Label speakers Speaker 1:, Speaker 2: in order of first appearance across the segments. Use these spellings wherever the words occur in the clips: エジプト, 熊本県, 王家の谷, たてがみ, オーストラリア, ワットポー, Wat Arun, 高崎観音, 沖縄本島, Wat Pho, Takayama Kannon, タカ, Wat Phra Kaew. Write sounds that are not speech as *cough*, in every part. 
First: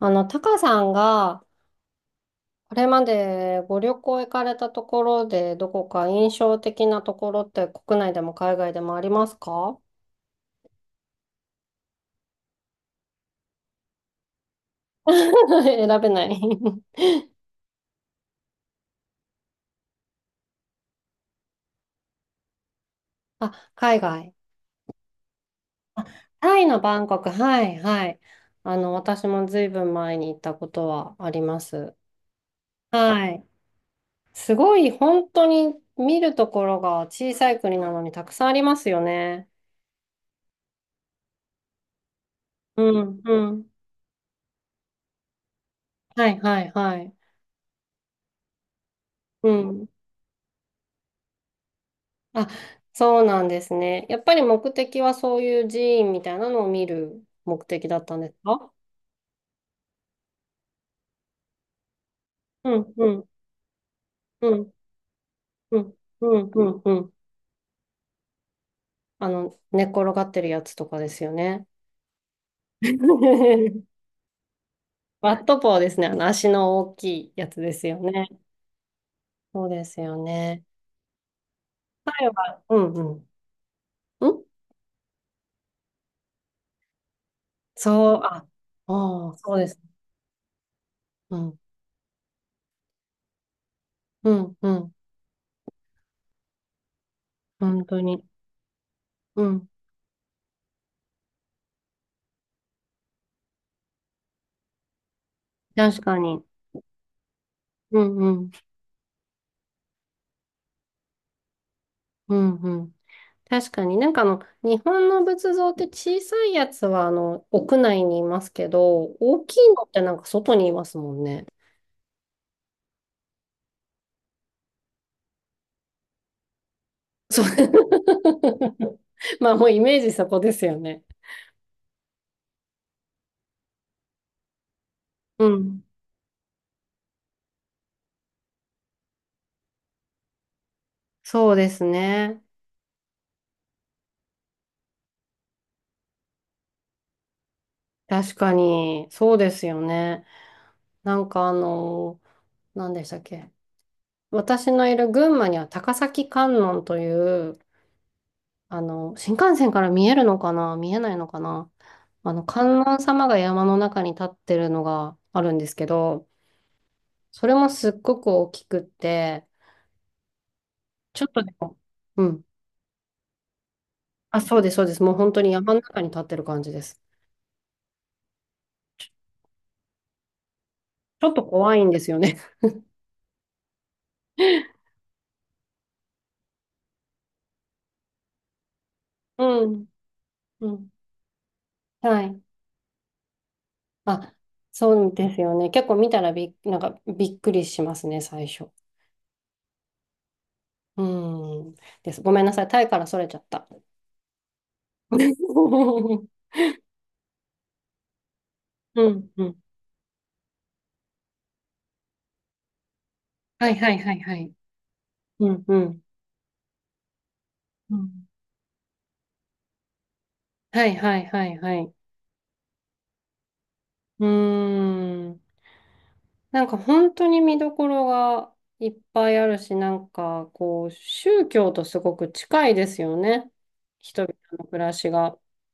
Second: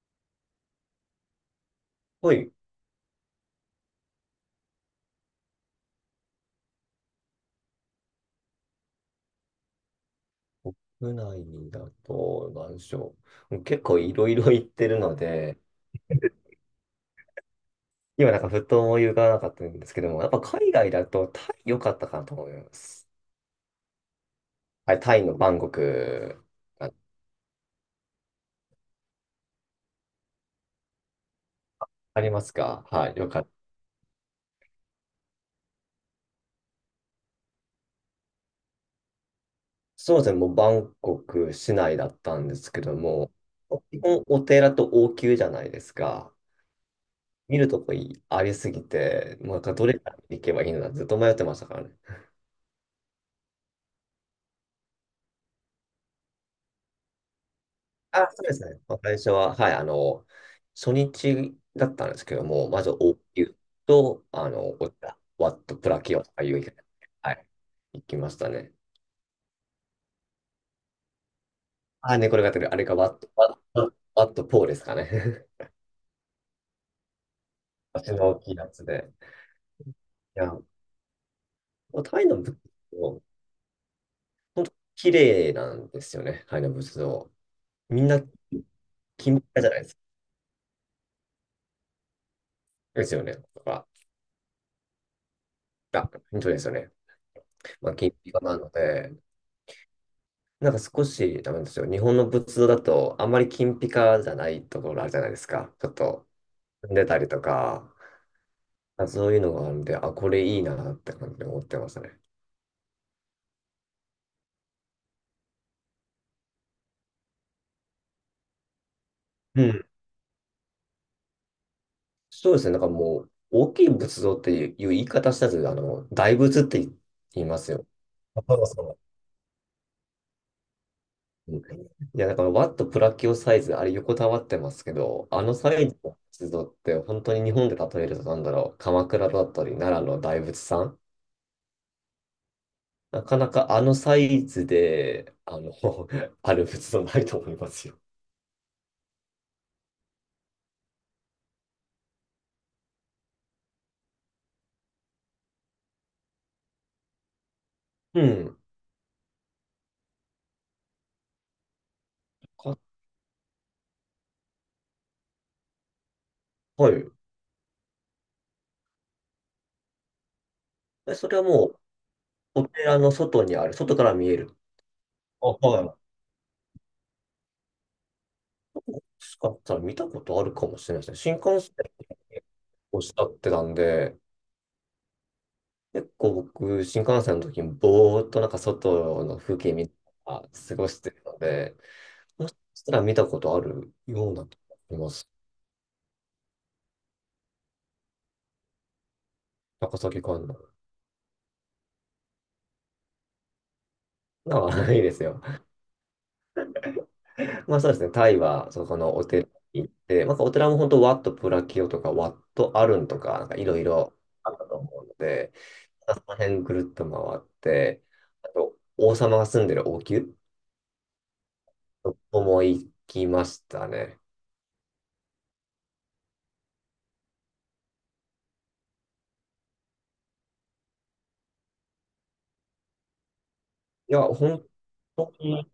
Speaker 1: タカさんが、
Speaker 2: はい。
Speaker 1: これまでご旅行行かれたところで、どこか印象的なところって国内でも海外でもありますか？
Speaker 2: 国内だと、なんでしょう。もう結構いろいろ行ってるので、
Speaker 1: *laughs* 選べない。
Speaker 2: 今なんかふと思い浮かばなかったんですけども、やっぱ海外だとタイ良かったかなと思います。
Speaker 1: *laughs* あ、海外。
Speaker 2: はい、タイのバンコク、
Speaker 1: タイの
Speaker 2: あ、
Speaker 1: バンコク。はい、はい。私もずいぶん前に行ったことはあります。
Speaker 2: ありますか、はい、
Speaker 1: は
Speaker 2: よかっ
Speaker 1: い。
Speaker 2: た。
Speaker 1: すごい、本当に見るところが小さい国なのにたくさんありますよね。
Speaker 2: そうですね、もうバンコク市内だったんですけ
Speaker 1: う
Speaker 2: ど
Speaker 1: ん、
Speaker 2: も、
Speaker 1: うん。
Speaker 2: 基本お寺と王宮じゃないです
Speaker 1: は
Speaker 2: か。
Speaker 1: い、はい、はい。
Speaker 2: 見るとこいありすぎて、
Speaker 1: う
Speaker 2: もうなんかど
Speaker 1: ん。
Speaker 2: れから行けばいいのかずっと迷ってましたからね。
Speaker 1: あ、そうなんですね。やっぱり目的はそういう寺院みたいなのを見る目的だったんです
Speaker 2: そうです
Speaker 1: か？
Speaker 2: ね。最初は、はい、初日だったんですけども、
Speaker 1: う
Speaker 2: まず、
Speaker 1: ん、う
Speaker 2: 応
Speaker 1: ん、
Speaker 2: 急と、
Speaker 1: うん、
Speaker 2: こういったワット、
Speaker 1: う
Speaker 2: プ
Speaker 1: ん、
Speaker 2: ラキオと
Speaker 1: う
Speaker 2: か
Speaker 1: ん、
Speaker 2: い
Speaker 1: う
Speaker 2: う、
Speaker 1: ん、うん。
Speaker 2: はい、行きましたね。
Speaker 1: 寝っ転がってるやつとかですよね。
Speaker 2: ああ、猫が出てる。あれがワット、
Speaker 1: *laughs*
Speaker 2: ワットポーですかね。
Speaker 1: ワット
Speaker 2: *laughs*
Speaker 1: ポーですね。足の大きいやつですよ
Speaker 2: 足
Speaker 1: ね。
Speaker 2: の大きいやつで。
Speaker 1: そうですよ
Speaker 2: いや、
Speaker 1: ね。
Speaker 2: もうタイ
Speaker 1: 彼
Speaker 2: の仏
Speaker 1: は、うん、う
Speaker 2: 像、
Speaker 1: ん。ん
Speaker 2: 綺麗なんですよね。タイの仏像。みん
Speaker 1: そう、
Speaker 2: な、
Speaker 1: あ、ああ、
Speaker 2: 金ピ
Speaker 1: そう
Speaker 2: カじ
Speaker 1: で
Speaker 2: ゃな
Speaker 1: す。
Speaker 2: いですか。
Speaker 1: うん、
Speaker 2: ですよね。とか、
Speaker 1: うん、うん。
Speaker 2: あ、本当ですよね。
Speaker 1: 本
Speaker 2: まあ、
Speaker 1: 当
Speaker 2: 金
Speaker 1: に。
Speaker 2: ピカなので、
Speaker 1: うん。
Speaker 2: なんか少しダメなんですよ。日本の仏像だと、あんまり金ピカじゃないところあるじゃないですか。ちょっ
Speaker 1: 確か
Speaker 2: と、
Speaker 1: に。
Speaker 2: 踏んでたりとか、
Speaker 1: うん、うん、
Speaker 2: まあそういうのがあるんで、あ、これいいなって感じで思ってますね。
Speaker 1: うん、うん。確かになんか日本の仏像って小さいやつは屋内にいますけど、大き
Speaker 2: う
Speaker 1: いの
Speaker 2: ん。
Speaker 1: ってなんか外にいますもんね。
Speaker 2: そうですね。なんかもう、大きい仏像っていう言い方したず、大仏って言
Speaker 1: そ
Speaker 2: いますよ。
Speaker 1: う。
Speaker 2: あ、そう
Speaker 1: *laughs*
Speaker 2: そ
Speaker 1: まあもうイメージそこですよね。
Speaker 2: う。うん、いや、だから、ワットプラキオサイズ、あれ横たわってますけど、あ
Speaker 1: う
Speaker 2: のサ
Speaker 1: ん。
Speaker 2: イズの仏像って、本当に日本で例えると、なんだろう、鎌倉だったり、奈良の大仏さん、
Speaker 1: そうですね。
Speaker 2: なかなかあのサイズで、あの、*laughs* ある仏像ないと思いますよ。
Speaker 1: 確かに、そうですよね。なんか何でしたっけ。私のいる群馬には高崎観音という、
Speaker 2: うん。
Speaker 1: 新幹線から見えるのかな、見えないのかな、
Speaker 2: か、
Speaker 1: 観音様が山の中に立ってるのがあるんですけど、
Speaker 2: はい。
Speaker 1: それもすっごく大きくって、
Speaker 2: え、
Speaker 1: ちょっ
Speaker 2: それ
Speaker 1: と
Speaker 2: は
Speaker 1: で
Speaker 2: も
Speaker 1: も、
Speaker 2: う、
Speaker 1: うん。
Speaker 2: お寺の外にある、外から見え
Speaker 1: あ、
Speaker 2: る。
Speaker 1: そうです、そうです。もう本当
Speaker 2: あ、
Speaker 1: に山の
Speaker 2: はい。も
Speaker 1: 中に立ってる感じです。
Speaker 2: しかしたら見たことあるかもしれないで
Speaker 1: ちょ
Speaker 2: す
Speaker 1: っ
Speaker 2: ね。新
Speaker 1: と
Speaker 2: 幹
Speaker 1: 怖
Speaker 2: 線
Speaker 1: いんですよね。*laughs*
Speaker 2: をしたってたんで、結構僕、新幹線の時にぼーっとなんか外の風
Speaker 1: う
Speaker 2: 景見
Speaker 1: ん。
Speaker 2: ながら
Speaker 1: う
Speaker 2: 過ご
Speaker 1: ん。
Speaker 2: してるので、
Speaker 1: はい。
Speaker 2: もしかしたら見たことあるよう
Speaker 1: あ、
Speaker 2: なと思い
Speaker 1: そ
Speaker 2: ま
Speaker 1: う
Speaker 2: す。
Speaker 1: ですよね。結構見たらなんかびっくりしますね、最初。
Speaker 2: 高崎観音。
Speaker 1: うん。です。ごめんなさい。タイからそれちゃった。
Speaker 2: なんか、いいですよ。
Speaker 1: *laughs* うん。
Speaker 2: *laughs* まあそうですね、タイはそこ
Speaker 1: う
Speaker 2: のお
Speaker 1: ん。
Speaker 2: 寺
Speaker 1: *laughs*
Speaker 2: に行って、まあ、お寺も本当、ワット・プラキオとか、ワット・アルンとか、なんかい
Speaker 1: はい
Speaker 2: ろい
Speaker 1: はいは
Speaker 2: ろ
Speaker 1: いは
Speaker 2: あ
Speaker 1: い。
Speaker 2: ったと思うの
Speaker 1: う
Speaker 2: で、
Speaker 1: んうん。
Speaker 2: まあその辺ぐるっと回っ
Speaker 1: う
Speaker 2: て、
Speaker 1: ん。
Speaker 2: あと、王様が住んでる王宮、
Speaker 1: はいはいはいはい。
Speaker 2: そこも行きましたね。
Speaker 1: うーん。なんか本当に見どころがいっぱいあるし、なんかこう、宗教とすごく近いですよね。
Speaker 2: い
Speaker 1: 人
Speaker 2: や、
Speaker 1: 々の
Speaker 2: 本
Speaker 1: 暮らし
Speaker 2: 当
Speaker 1: が。
Speaker 2: に、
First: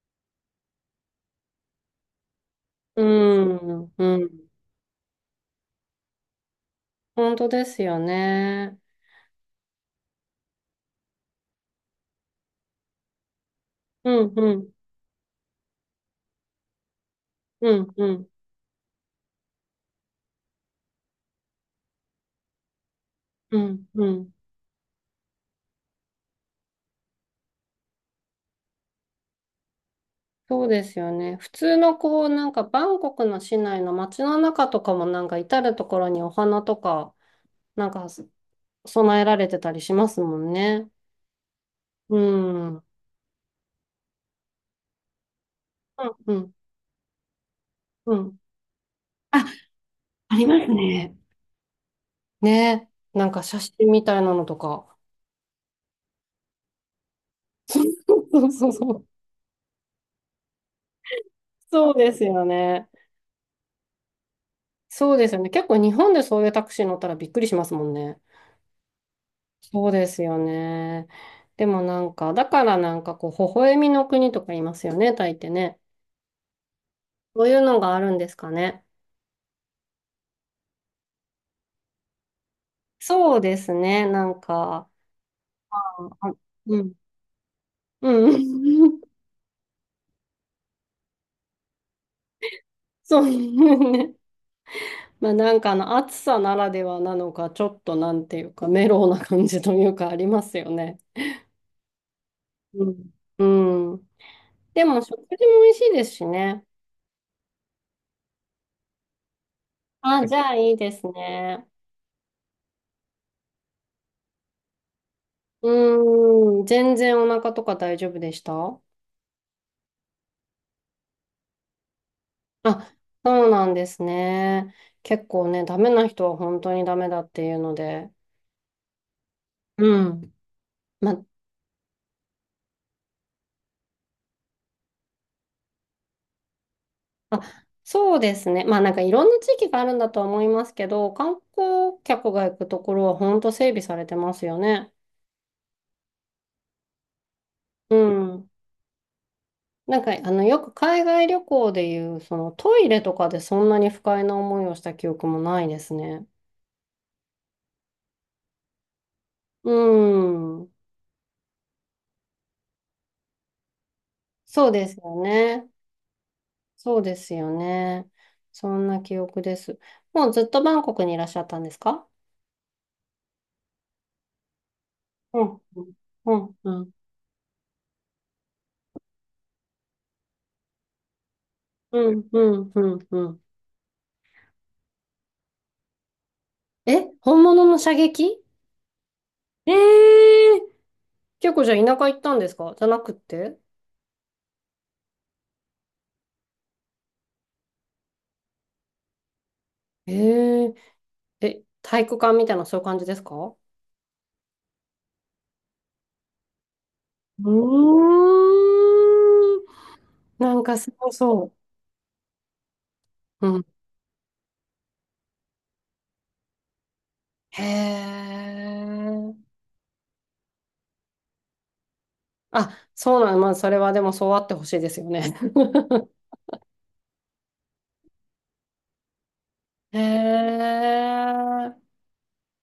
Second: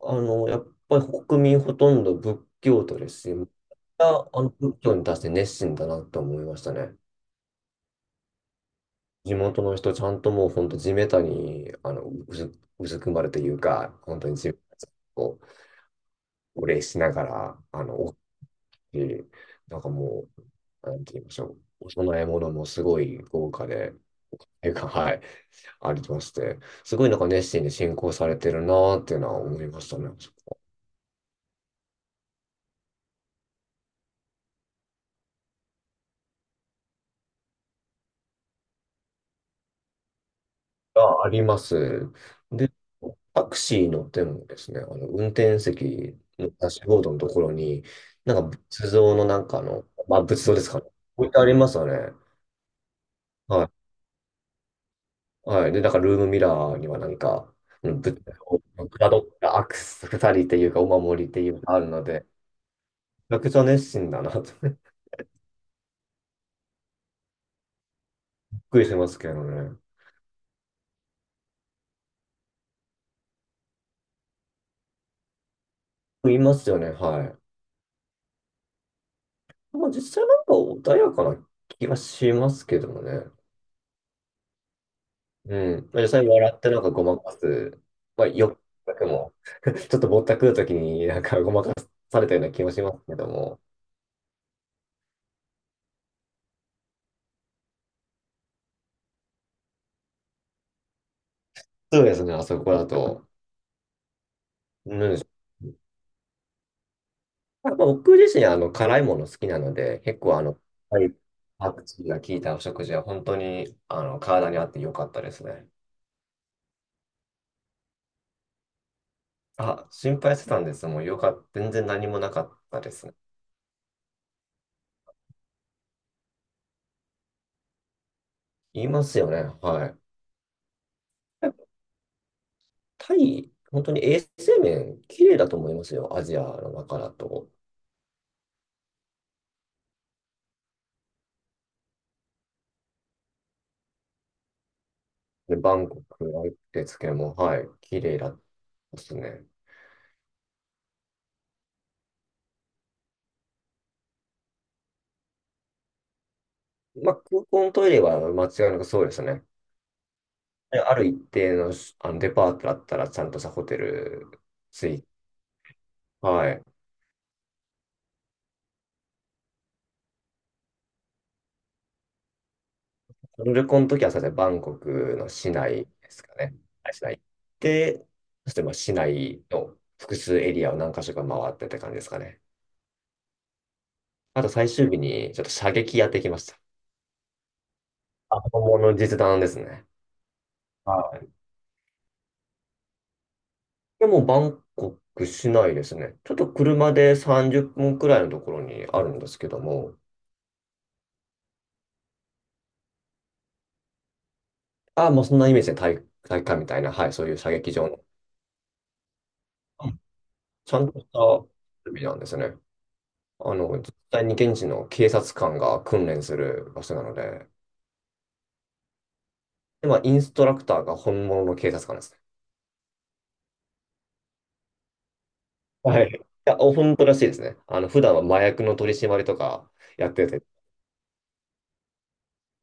Speaker 2: やっぱり国民ほとんど仏教徒
Speaker 1: うー
Speaker 2: ですし、みん
Speaker 1: ん、
Speaker 2: な
Speaker 1: うん。
Speaker 2: あの仏教に対して熱心だなと思いましたね。
Speaker 1: 本当ですよね。
Speaker 2: 地元の人、ちゃんともう本当地べたに、あの、うずくまるというか、
Speaker 1: う
Speaker 2: 本当
Speaker 1: ん、
Speaker 2: に地べ
Speaker 1: うん、
Speaker 2: たにこう、お礼しながら、
Speaker 1: う
Speaker 2: あ
Speaker 1: ん、
Speaker 2: の、
Speaker 1: う
Speaker 2: 大
Speaker 1: ん、
Speaker 2: きい、なんかもう、なんて言いましょう、お供え物もすごい豪
Speaker 1: う
Speaker 2: 華
Speaker 1: ん、
Speaker 2: で、
Speaker 1: うん。
Speaker 2: ていうか、はい、ありまして、すごいなんか熱心に進行されてるなーっていうのは思いましたね。
Speaker 1: そうですよね。普通のこう、なんかバンコクの市内の街の中とかもなんか至るところにお花とか、なんか供えられてたりしますもんね。
Speaker 2: があります。
Speaker 1: う
Speaker 2: で、
Speaker 1: ん。うん、
Speaker 2: タクシー乗ってもですね、あの運転席
Speaker 1: う
Speaker 2: の
Speaker 1: ん、
Speaker 2: ダッシュボードのところに、
Speaker 1: うん。
Speaker 2: なんか仏像のな
Speaker 1: あ、
Speaker 2: んかあの、まあ
Speaker 1: あ
Speaker 2: 仏
Speaker 1: り
Speaker 2: 像
Speaker 1: ま
Speaker 2: で
Speaker 1: す
Speaker 2: すかね。
Speaker 1: ね。
Speaker 2: 置いてありますよね。
Speaker 1: ね。なんか写
Speaker 2: はい。
Speaker 1: 真みたいなのとか。
Speaker 2: はい。で、なんからルームミラーにはなんか、うん、
Speaker 1: そ
Speaker 2: 仏
Speaker 1: う
Speaker 2: 像
Speaker 1: そう
Speaker 2: の
Speaker 1: そ
Speaker 2: か
Speaker 1: う。
Speaker 2: たどったアクセサリーっていうかお守りっていうかある
Speaker 1: そう
Speaker 2: の
Speaker 1: です
Speaker 2: で、
Speaker 1: よね。
Speaker 2: めちゃくちゃ熱心だなと *laughs* びっ
Speaker 1: そうですよね。結構日本でそういうタクシー乗ったらびっくりしますもんね。
Speaker 2: くりしますけどね。
Speaker 1: そうですよね。でもなんか、だからなんかこう、微笑みの国とか言いますよね、タイってね。
Speaker 2: いますよね、はい。
Speaker 1: そういうのがあるんですかね。
Speaker 2: まあ実際なんか穏やかな気がしますけどもね。
Speaker 1: そうですね。なんか、
Speaker 2: う
Speaker 1: あ、
Speaker 2: ん。まあ、実際笑ってな
Speaker 1: う
Speaker 2: んか
Speaker 1: ん。
Speaker 2: ごまかす。
Speaker 1: う
Speaker 2: まあ、よ
Speaker 1: ん。
Speaker 2: くも、*laughs* ちょっとぼったくるときになんかごまかされたような気もしま
Speaker 1: *laughs*
Speaker 2: すけ
Speaker 1: そう
Speaker 2: ども。
Speaker 1: ね。まあなんかあの暑さならではなのか、ちょっとなんていうか、メロウな感じというかありますよね。
Speaker 2: そうですね、あそこ
Speaker 1: う
Speaker 2: だ
Speaker 1: ん。
Speaker 2: と。
Speaker 1: うん。で
Speaker 2: う
Speaker 1: も食事
Speaker 2: ん。
Speaker 1: も美味しいですしね。
Speaker 2: まあ、僕自身、辛いもの好きなので、結
Speaker 1: あ、じ
Speaker 2: 構あ
Speaker 1: ゃあ
Speaker 2: の、
Speaker 1: いいで
Speaker 2: は
Speaker 1: す
Speaker 2: い、
Speaker 1: ね。
Speaker 2: パクチーが効いたお食事は本当に、体に合って良かったですね。
Speaker 1: うーん。全然お腹とか大丈夫でした？
Speaker 2: あ、心配してたんです。もうよかった。全然何もなかったで
Speaker 1: あ、
Speaker 2: すね。
Speaker 1: そうなんですね。結構ね、ダメな人は本当にダメだっていうので。
Speaker 2: 言いますよね。はい。
Speaker 1: うん。ま
Speaker 2: タイ、本当に衛生面、綺麗だと思いますよ。アジアの中だ
Speaker 1: あ、
Speaker 2: と。
Speaker 1: そうですね。まあなんかいろんな地域があるんだとは思いますけど、観光客が行くところは本当整備されてますよね。
Speaker 2: で、バンコクのんですけども、はい、
Speaker 1: う
Speaker 2: 綺麗だっ
Speaker 1: ん。
Speaker 2: たですね。
Speaker 1: なんか、よく海外旅行でいう、そのトイレとかでそんなに不快な思いをした記憶もないですね。
Speaker 2: まあ、空港のトイレは間違いなくそうですね。
Speaker 1: うん。
Speaker 2: である一定の、あのデパートだったら、ちゃんとしたホテル
Speaker 1: そうで
Speaker 2: つ
Speaker 1: す
Speaker 2: い、
Speaker 1: よね。
Speaker 2: はい。
Speaker 1: そうですよね。そんな記憶です。もうずっとバンコクにいらっしゃったんですか？
Speaker 2: その旅行の時は、そうですね、バンコクの
Speaker 1: う
Speaker 2: 市
Speaker 1: ん。
Speaker 2: 内ですか
Speaker 1: う
Speaker 2: ね。
Speaker 1: ん。う
Speaker 2: は
Speaker 1: ん。
Speaker 2: い、市内行って、そしてまあ市内の複数エリアを何箇所か回ってって感じです
Speaker 1: う
Speaker 2: か
Speaker 1: ん。う
Speaker 2: ね。
Speaker 1: ん。うん。うん。
Speaker 2: あと最終日に、ちょっと射撃やってきました。
Speaker 1: え、本物の射撃？
Speaker 2: あ、本物の実弾です
Speaker 1: え
Speaker 2: ね。
Speaker 1: えー。
Speaker 2: は、い
Speaker 1: 結構じゃあ田舎行ったんですか？じゃなくって？
Speaker 2: や、もうバンコク市内ですね。ちょっと車で30分くらいのところにあるんですけども、
Speaker 1: ええー。え、体育館みたいなそういう感じですか？
Speaker 2: あまあ、もうそんなイメージで体、体育館みたいな、はい、そういう
Speaker 1: う
Speaker 2: 射撃場の、
Speaker 1: ーん。
Speaker 2: うん、
Speaker 1: なん
Speaker 2: ち
Speaker 1: か
Speaker 2: ゃ
Speaker 1: す
Speaker 2: んとし
Speaker 1: ご
Speaker 2: た
Speaker 1: そ
Speaker 2: 設備なんですね。
Speaker 1: う。
Speaker 2: あ
Speaker 1: うん。
Speaker 2: の、実際に現地の警察官が訓練する場所なので、
Speaker 1: へえ。
Speaker 2: で、まあ、インストラクターが本物の警察官ですね。
Speaker 1: あ、そうなん、まあ、それはでもそうあってほしいですよね。
Speaker 2: は
Speaker 1: *laughs*
Speaker 2: い。いや、本当らしいですね。あの、普段は麻薬の取り締まりとか
Speaker 1: へ
Speaker 2: やってて、
Speaker 1: え。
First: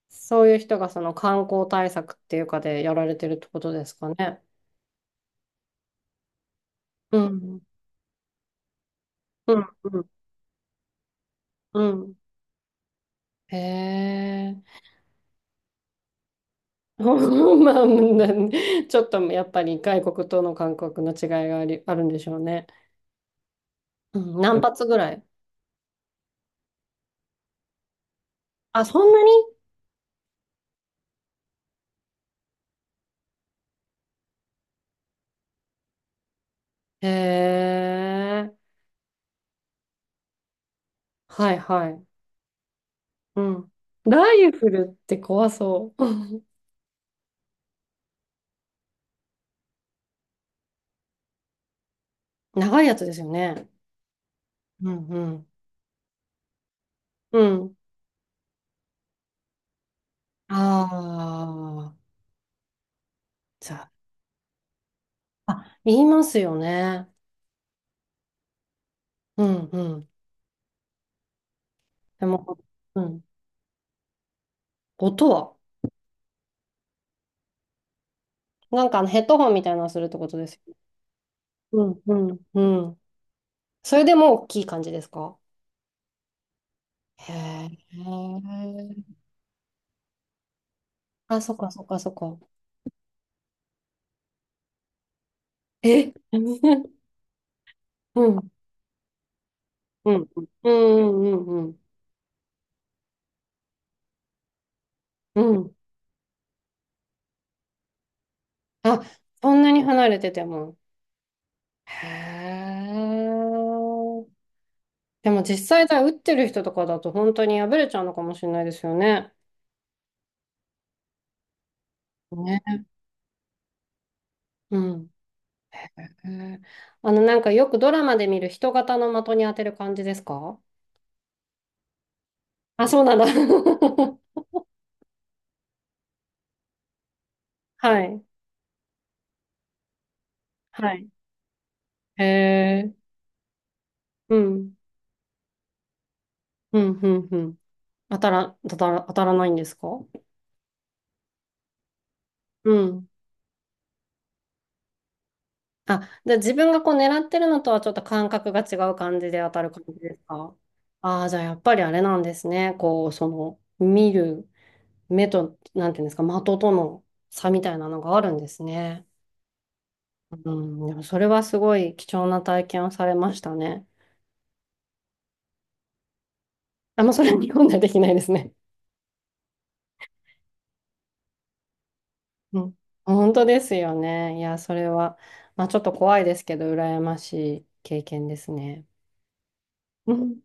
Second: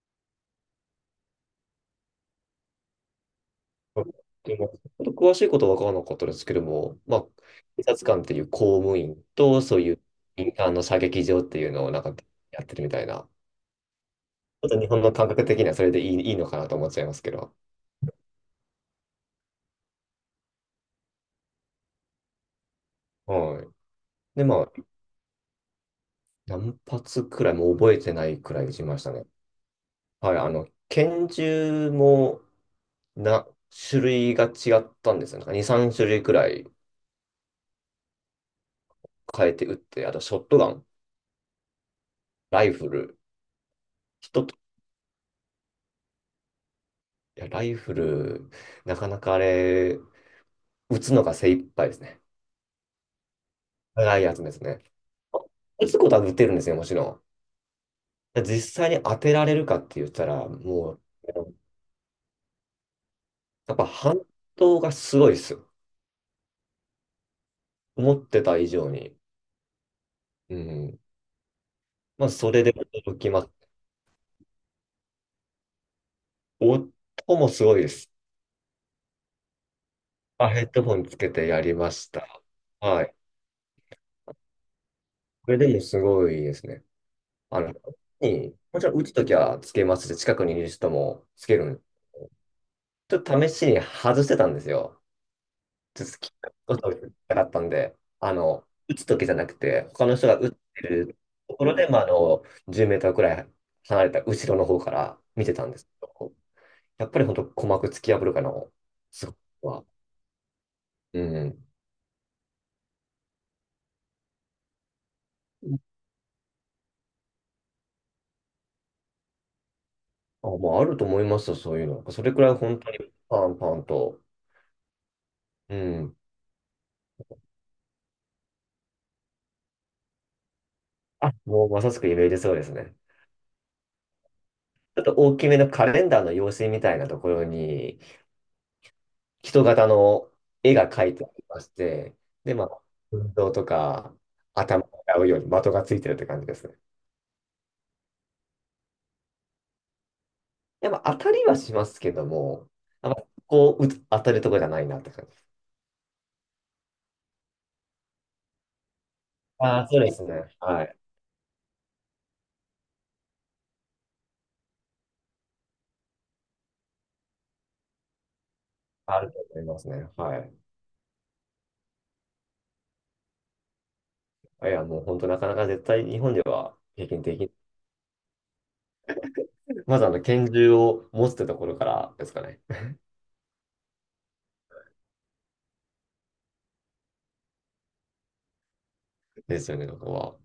Speaker 1: そういう人がその観光対策っていうかでやられてるってことですかね。
Speaker 2: でも、ちょっと詳しいことは分からなかったですけども、ま
Speaker 1: う
Speaker 2: あ、
Speaker 1: ん。
Speaker 2: 警察官っていう公務員
Speaker 1: う
Speaker 2: と、
Speaker 1: ん。
Speaker 2: そうい
Speaker 1: う
Speaker 2: う
Speaker 1: ん。
Speaker 2: 民間の射撃場っていう
Speaker 1: う
Speaker 2: のをなんか
Speaker 1: ん。
Speaker 2: やってるみたいな、
Speaker 1: へえ。
Speaker 2: ちょっと日本の感覚的にはそれでいいのかなと思っ
Speaker 1: *laughs*
Speaker 2: ちゃいますけど、
Speaker 1: まあ、ちょっとやっぱり外国との感覚の違いがあり、あるんでしょうね。
Speaker 2: はい。
Speaker 1: うん、
Speaker 2: で、ま
Speaker 1: 何
Speaker 2: あ、
Speaker 1: 発ぐらい？
Speaker 2: 何発くらい、もう覚えてないくらい撃ち
Speaker 1: あ、
Speaker 2: ま
Speaker 1: そ
Speaker 2: し
Speaker 1: ん
Speaker 2: た
Speaker 1: な
Speaker 2: ね。
Speaker 1: に？
Speaker 2: はい、拳銃もな、種類が違ったんですよ。なんか2、3種類くらい
Speaker 1: へえ。
Speaker 2: 変えて撃って、あとショットガン、
Speaker 1: はいはい。
Speaker 2: ライフル、
Speaker 1: うん。ラ
Speaker 2: 一
Speaker 1: イ
Speaker 2: つ、い
Speaker 1: フルって怖そう。
Speaker 2: や、ライフル、なかなかあれ、打つのが精一杯ですね。
Speaker 1: *laughs* 長いやつですよね。
Speaker 2: 長いやつですね。
Speaker 1: うんうん。
Speaker 2: 打つことは打てるんですよ、もちろ
Speaker 1: うん。
Speaker 2: ん。実際に当てられるかって言ったら、もう、
Speaker 1: ああ。じ
Speaker 2: やっぱ
Speaker 1: ゃ
Speaker 2: 反動がすごいで
Speaker 1: あ。
Speaker 2: すよ。
Speaker 1: あ、言いますよね。
Speaker 2: 思ってた以上に。
Speaker 1: うんうん。
Speaker 2: うん。
Speaker 1: で
Speaker 2: まあ、そ
Speaker 1: も、
Speaker 2: れで
Speaker 1: う
Speaker 2: 驚
Speaker 1: ん。
Speaker 2: きます。
Speaker 1: 音は。
Speaker 2: 音もすごいです。
Speaker 1: なんかあのヘッドホンみたいなのするってことで
Speaker 2: あ、
Speaker 1: す
Speaker 2: ヘッドホンつけてやり
Speaker 1: よ
Speaker 2: ま
Speaker 1: ね。
Speaker 2: し
Speaker 1: うんう
Speaker 2: た。
Speaker 1: んうん。
Speaker 2: はい。
Speaker 1: それでもう大きい感じですか？
Speaker 2: これでもすごいですね。
Speaker 1: へ
Speaker 2: あの、に、もちろん打つ
Speaker 1: え。
Speaker 2: ときはつけますし、近くにいる人も
Speaker 1: あ、
Speaker 2: つ
Speaker 1: そっ
Speaker 2: ける
Speaker 1: かそ
Speaker 2: ん、
Speaker 1: っかそっか。
Speaker 2: ちょっと試しに外してたんですよ。ちっ
Speaker 1: え。 *laughs* う
Speaker 2: と食べ
Speaker 1: ん。
Speaker 2: てみたかったんで、
Speaker 1: うん。
Speaker 2: 打つときじゃなくて、他
Speaker 1: う
Speaker 2: の人
Speaker 1: ん
Speaker 2: が打っ
Speaker 1: う
Speaker 2: てる
Speaker 1: んう
Speaker 2: とこ
Speaker 1: んう
Speaker 2: ろ
Speaker 1: ん
Speaker 2: で、まあ、あの、10メートルくらい離れた後ろの方から
Speaker 1: う
Speaker 2: 見てたん
Speaker 1: ん。
Speaker 2: ですけど、やっぱり本当鼓膜突き破るかな、
Speaker 1: あ、
Speaker 2: す
Speaker 1: そんな
Speaker 2: ごい
Speaker 1: に
Speaker 2: は。
Speaker 1: 離れてても。
Speaker 2: うん。
Speaker 1: へえ。でも実際だ、打ってる人とかだと本当に破れちゃうのかもしれないですよね。
Speaker 2: あ、もうあると思いますよ、そういうの。それくらい本
Speaker 1: ね。
Speaker 2: 当にパンパンと。
Speaker 1: うん。
Speaker 2: う
Speaker 1: へ
Speaker 2: ん。
Speaker 1: え。なんかよくドラマで見る人型の的に当てる感じですか？
Speaker 2: あ、もうまさしくイメージそうです
Speaker 1: あ、
Speaker 2: ね。
Speaker 1: そうなんだ。*laughs*
Speaker 2: ちょっと大きめのカレンダーの用紙みたいなところに、
Speaker 1: はい。
Speaker 2: 人型の絵が
Speaker 1: はい。
Speaker 2: 描いてありまして、
Speaker 1: へ
Speaker 2: で、まあ、
Speaker 1: え。
Speaker 2: 運動とか、
Speaker 1: うん。
Speaker 2: 頭を洗うように的がついてるって感じですね。
Speaker 1: うん、うん、うん。当たらないんですか？
Speaker 2: やっぱ当たりはしますけども、
Speaker 1: うん。
Speaker 2: あんまこう、うつ当たるとこじゃないなって感じ。
Speaker 1: あ、じゃあ自分がこう狙ってるのとはちょっと感覚が違う感じで当たる
Speaker 2: あ
Speaker 1: 感
Speaker 2: あ、そ
Speaker 1: じ
Speaker 2: うで
Speaker 1: です
Speaker 2: すね。
Speaker 1: か？
Speaker 2: はい。
Speaker 1: ああー、じゃあやっぱりあれなんですね。こう、その、見る目と、なんていうんですか、的との差みたいなのがあるんですね。
Speaker 2: あると思いますね。
Speaker 1: う
Speaker 2: は
Speaker 1: ん、
Speaker 2: い。
Speaker 1: でもそれはすごい貴重な体験をされましたね。
Speaker 2: いや、もう本当なかなか絶対日本では
Speaker 1: あ、
Speaker 2: 経
Speaker 1: もう
Speaker 2: 験
Speaker 1: それ
Speaker 2: で
Speaker 1: は
Speaker 2: きな
Speaker 1: 日
Speaker 2: い。
Speaker 1: 本ではできないですね。
Speaker 2: まずあの、拳銃を持つってところからですか
Speaker 1: う
Speaker 2: ね。
Speaker 1: ん。本当ですよね。いや、それは、まあちょっと怖いですけど、羨ましい経験ですね。
Speaker 2: ですよね、こ
Speaker 1: う
Speaker 2: こは。
Speaker 1: ん